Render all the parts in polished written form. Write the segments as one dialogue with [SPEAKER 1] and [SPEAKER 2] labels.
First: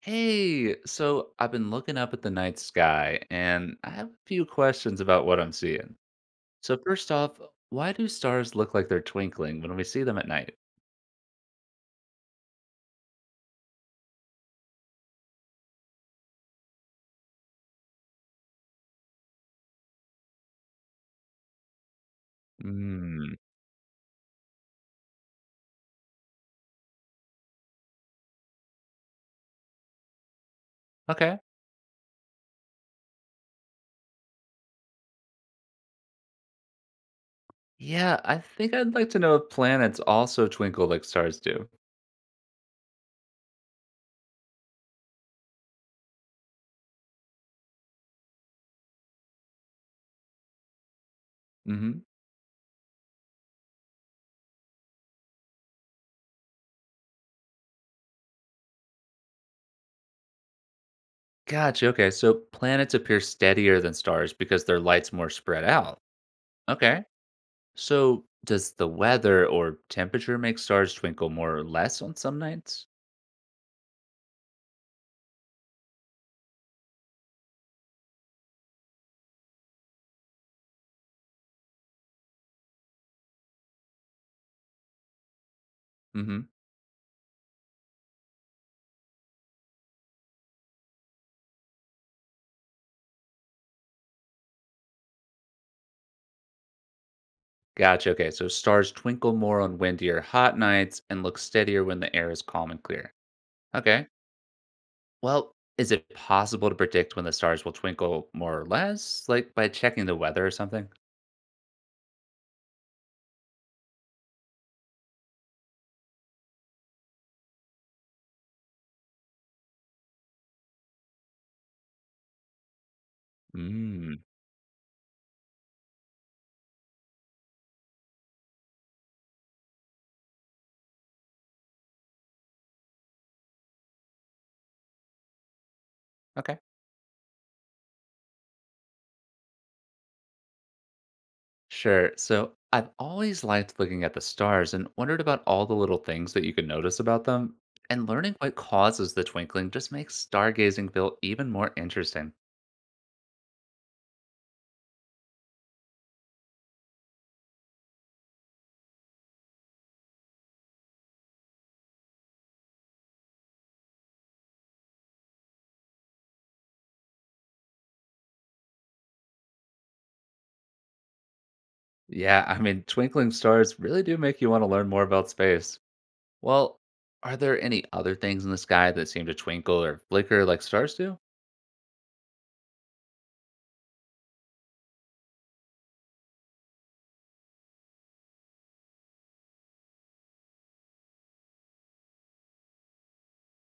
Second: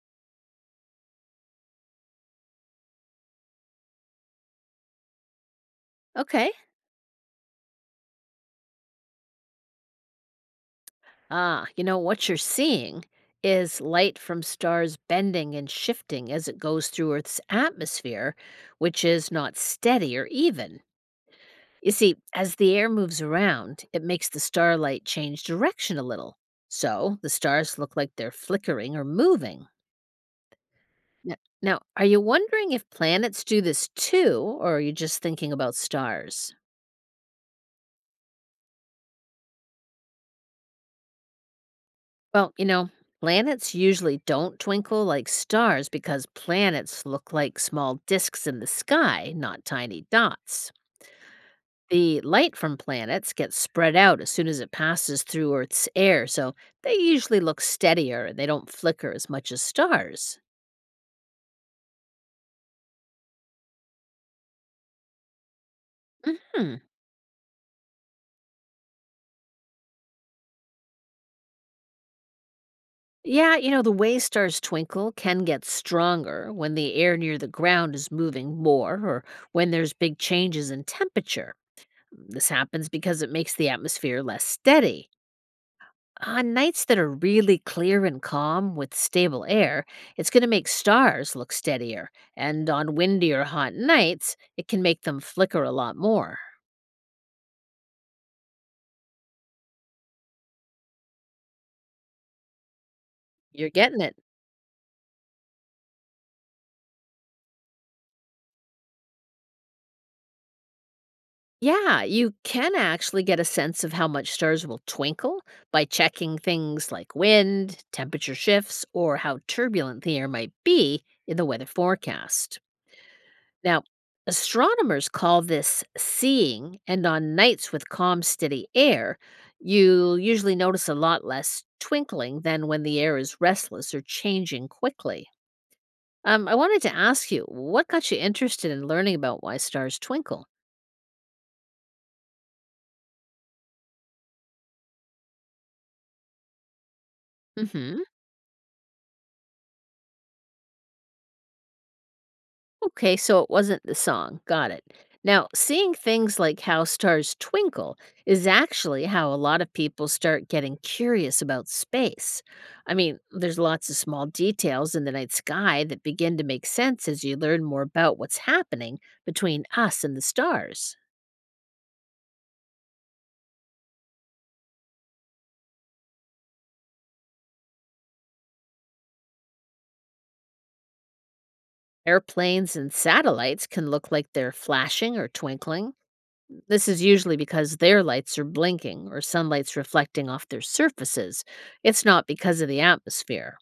[SPEAKER 1] Hey, so I've been looking up at the night sky and I have a few questions about what I'm seeing.
[SPEAKER 2] Okay.
[SPEAKER 1] So, first off, why do stars look like they're twinkling when we see them at night?
[SPEAKER 2] What you're seeing is light from stars bending and shifting as it goes through Earth's atmosphere, which is not steady or even. You see, as the air moves
[SPEAKER 1] Hmm.
[SPEAKER 2] around, it makes the starlight change direction a little. So the stars look like they're flickering or moving. Now,
[SPEAKER 1] Okay.
[SPEAKER 2] now, are you wondering if planets do this too, or are you just thinking about stars?
[SPEAKER 1] Yeah, I think I'd like to know if planets also twinkle like stars do.
[SPEAKER 2] Well, you know, Planets usually don't twinkle like stars because planets look like small disks in the sky, not tiny dots.
[SPEAKER 1] Hmm.
[SPEAKER 2] The light from planets gets spread out as soon as it passes through Earth's air, so they usually look steadier and they don't flicker as much as stars.
[SPEAKER 1] Gotcha. Okay. So, planets appear steadier than stars because their light's more spread out.
[SPEAKER 2] hmm
[SPEAKER 1] Okay. So, does the weather or temperature make stars twinkle more or less on some nights?
[SPEAKER 2] Yeah, the way stars twinkle can get stronger when the air near the ground is moving more or when there's big changes in temperature. This happens because it makes the atmosphere less steady. On nights that are really clear and calm with stable air, it's going to make stars look steadier, and on windy or hot nights, it can make them flicker a lot more.
[SPEAKER 1] Gotcha. Okay. So stars twinkle more on windy or hot nights and look steadier when the air is calm and clear.
[SPEAKER 2] You're getting
[SPEAKER 1] Okay.
[SPEAKER 2] it.
[SPEAKER 1] Well, is it possible to predict when the stars will twinkle more or less, like by checking the weather or something?
[SPEAKER 2] Yeah, you can actually get a sense of how much stars will twinkle by checking things like wind, temperature shifts, or how turbulent the air might be in the weather forecast. Now,
[SPEAKER 1] Mm.
[SPEAKER 2] astronomers call this seeing, and on nights with calm, steady air, you'll usually notice a lot less twinkling than when the air is restless or changing quickly. I
[SPEAKER 1] Okay.
[SPEAKER 2] wanted to ask you, what got you interested in learning about why stars twinkle?
[SPEAKER 1] Sure. So I've always liked looking at the stars and wondered about all the little things that you can notice about them.
[SPEAKER 2] hmm
[SPEAKER 1] And learning what causes the twinkling just makes stargazing feel even more interesting.
[SPEAKER 2] Okay, so it wasn't the song. Got it. Now, seeing things like how stars twinkle is actually how a lot of people start getting curious about space. I mean, there's lots of small details in the night sky that begin to make sense as you learn more about what's happening between us and the stars.
[SPEAKER 1] Yeah, I mean, twinkling stars really do make you want to learn more about space. Well, are there any other things in the sky that seem to twinkle or flicker like stars do?
[SPEAKER 2] Airplanes and satellites can look like they're flashing or twinkling. This is usually because their lights are blinking or sunlight's reflecting off their surfaces. It's not because of the atmosphere.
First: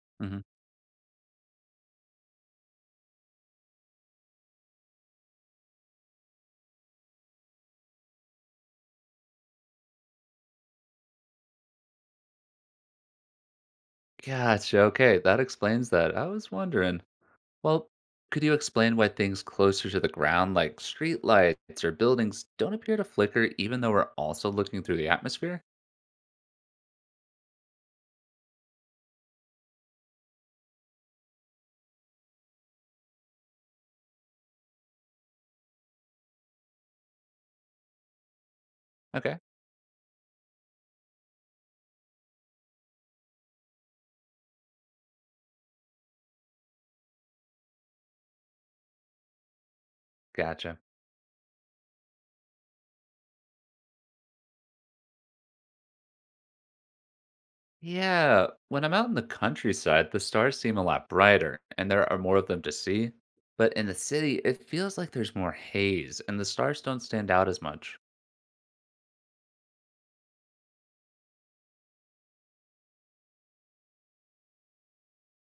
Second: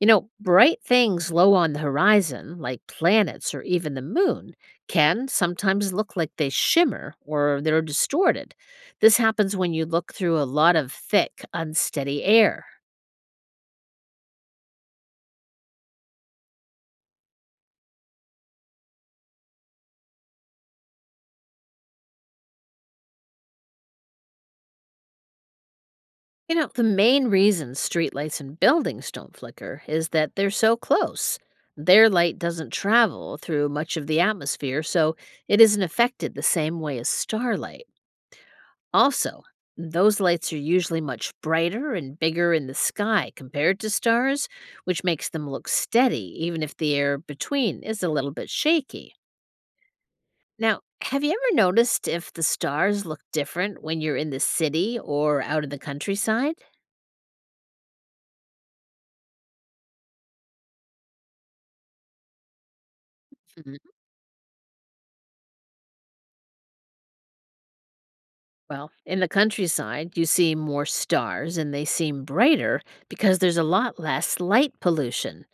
[SPEAKER 1] Hmm.
[SPEAKER 2] Bright things low on the horizon, like planets or even the moon, can sometimes look like they shimmer or they're distorted. This happens when you look through a lot of thick, unsteady air.
[SPEAKER 1] Gotcha. Okay, that explains that. I was wondering. Well, could you explain why things closer to the ground, like streetlights or buildings, don't appear to flicker even though we're also looking through the atmosphere?
[SPEAKER 2] The main reason streetlights and buildings don't flicker is that they're so close. Their light doesn't travel through much of the atmosphere, so it isn't affected the same way as starlight.
[SPEAKER 1] Okay,
[SPEAKER 2] Also, those lights are usually much brighter and bigger in the sky compared to stars, which makes them look steady, even if the air between is a little bit shaky.
[SPEAKER 1] gotcha.
[SPEAKER 2] Now, have you ever noticed if the stars look different when you're in the city or out in the countryside?
[SPEAKER 1] Yeah, when I'm out in the countryside, the stars seem a lot brighter and there are more of them to see. But
[SPEAKER 2] Mhm.
[SPEAKER 1] in the city, it feels like there's more haze and the stars don't stand out as much.
[SPEAKER 2] Well, in the countryside, you see more stars and they seem brighter because there's a lot less light pollution.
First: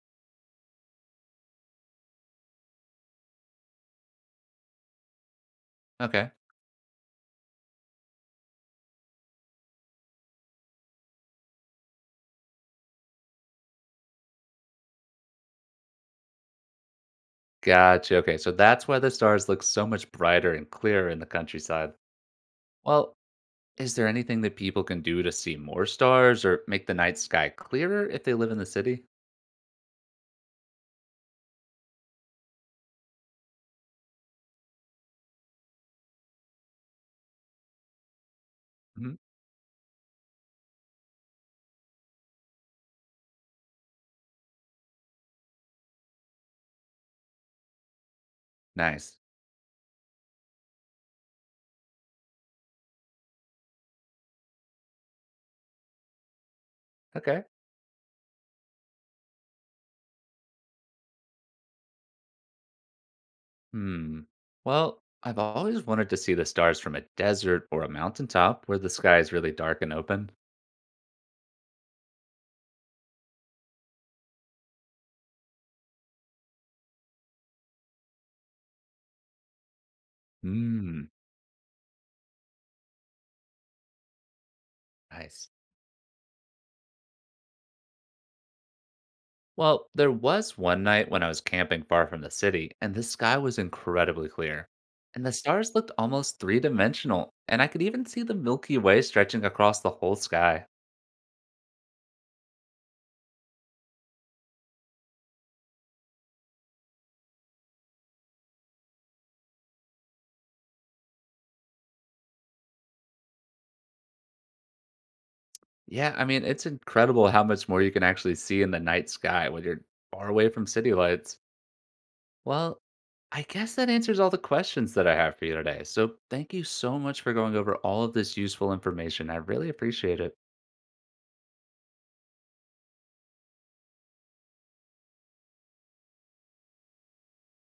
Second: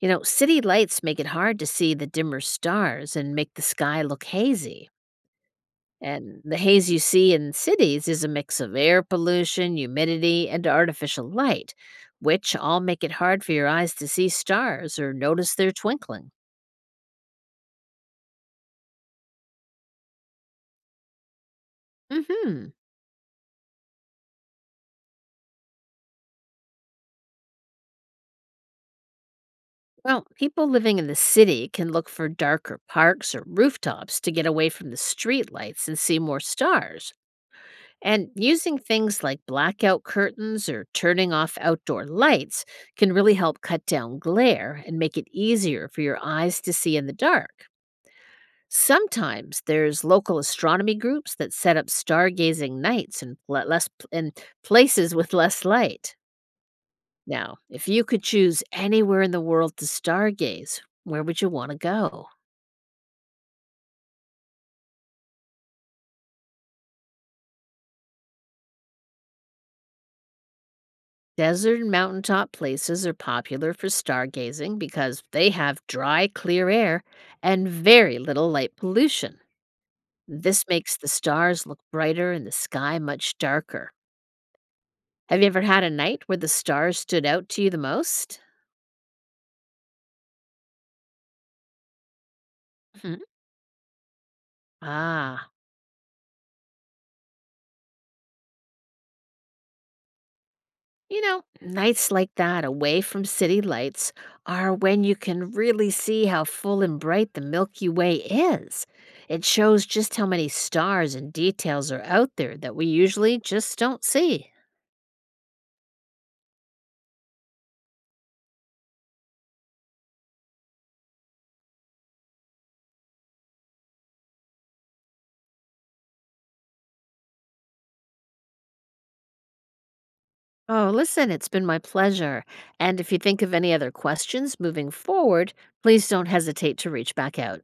[SPEAKER 2] City lights make it hard to see the dimmer stars and make the sky look hazy.
[SPEAKER 1] Okay.
[SPEAKER 2] And the haze you see in cities is a mix of air pollution, humidity, and artificial light, which all make it hard for your eyes to see stars or notice their twinkling.
[SPEAKER 1] Gotcha, okay, so that's why the stars look so much brighter and clearer in the countryside.
[SPEAKER 2] hmm
[SPEAKER 1] Well, is there anything that people can do to see more stars or make the night sky clearer if they live in the city?
[SPEAKER 2] Well, people living in the city can look for darker parks or rooftops to get away from the street lights and see more stars. And using
[SPEAKER 1] Mhm.
[SPEAKER 2] things like blackout curtains or turning off outdoor lights can really help cut down glare and make it easier for your eyes to see in the dark.
[SPEAKER 1] Nice.
[SPEAKER 2] Sometimes there's local astronomy groups that set up stargazing nights and less in places with less light.
[SPEAKER 1] Okay.
[SPEAKER 2] Now, if you could choose anywhere in the world to stargaze, where would you want to go?
[SPEAKER 1] Hmm. Well, I've always wanted to see the stars from a desert or a mountaintop where the sky is really dark and open.
[SPEAKER 2] Desert and mountaintop places are popular for stargazing because they have dry, clear air and very little light pollution. This makes the
[SPEAKER 1] Hmm.
[SPEAKER 2] stars look brighter and the sky much darker. Have you
[SPEAKER 1] Nice.
[SPEAKER 2] ever had a night where the stars stood out to you the most?
[SPEAKER 1] Well, there was one night when I was camping far from the city, and the
[SPEAKER 2] Mhm.
[SPEAKER 1] sky was incredibly clear. And the
[SPEAKER 2] Ah,
[SPEAKER 1] stars looked almost three dimensional, and I could even see the Milky Way stretching across the whole sky.
[SPEAKER 2] Nights like that away from city lights are when you can really see how full and bright the Milky Way is. It shows just how many stars and details are out there that we usually just don't see.
[SPEAKER 1] Yeah, I mean, it's incredible how much more you can actually see in the night sky when you're far away from city lights. Well, I guess that answers all the questions that I have for you today. So thank you so much for going over all of this useful information. I really appreciate it.
[SPEAKER 2] Oh, listen, it's been my pleasure. And if you think of any other questions moving forward, please don't hesitate to reach back out.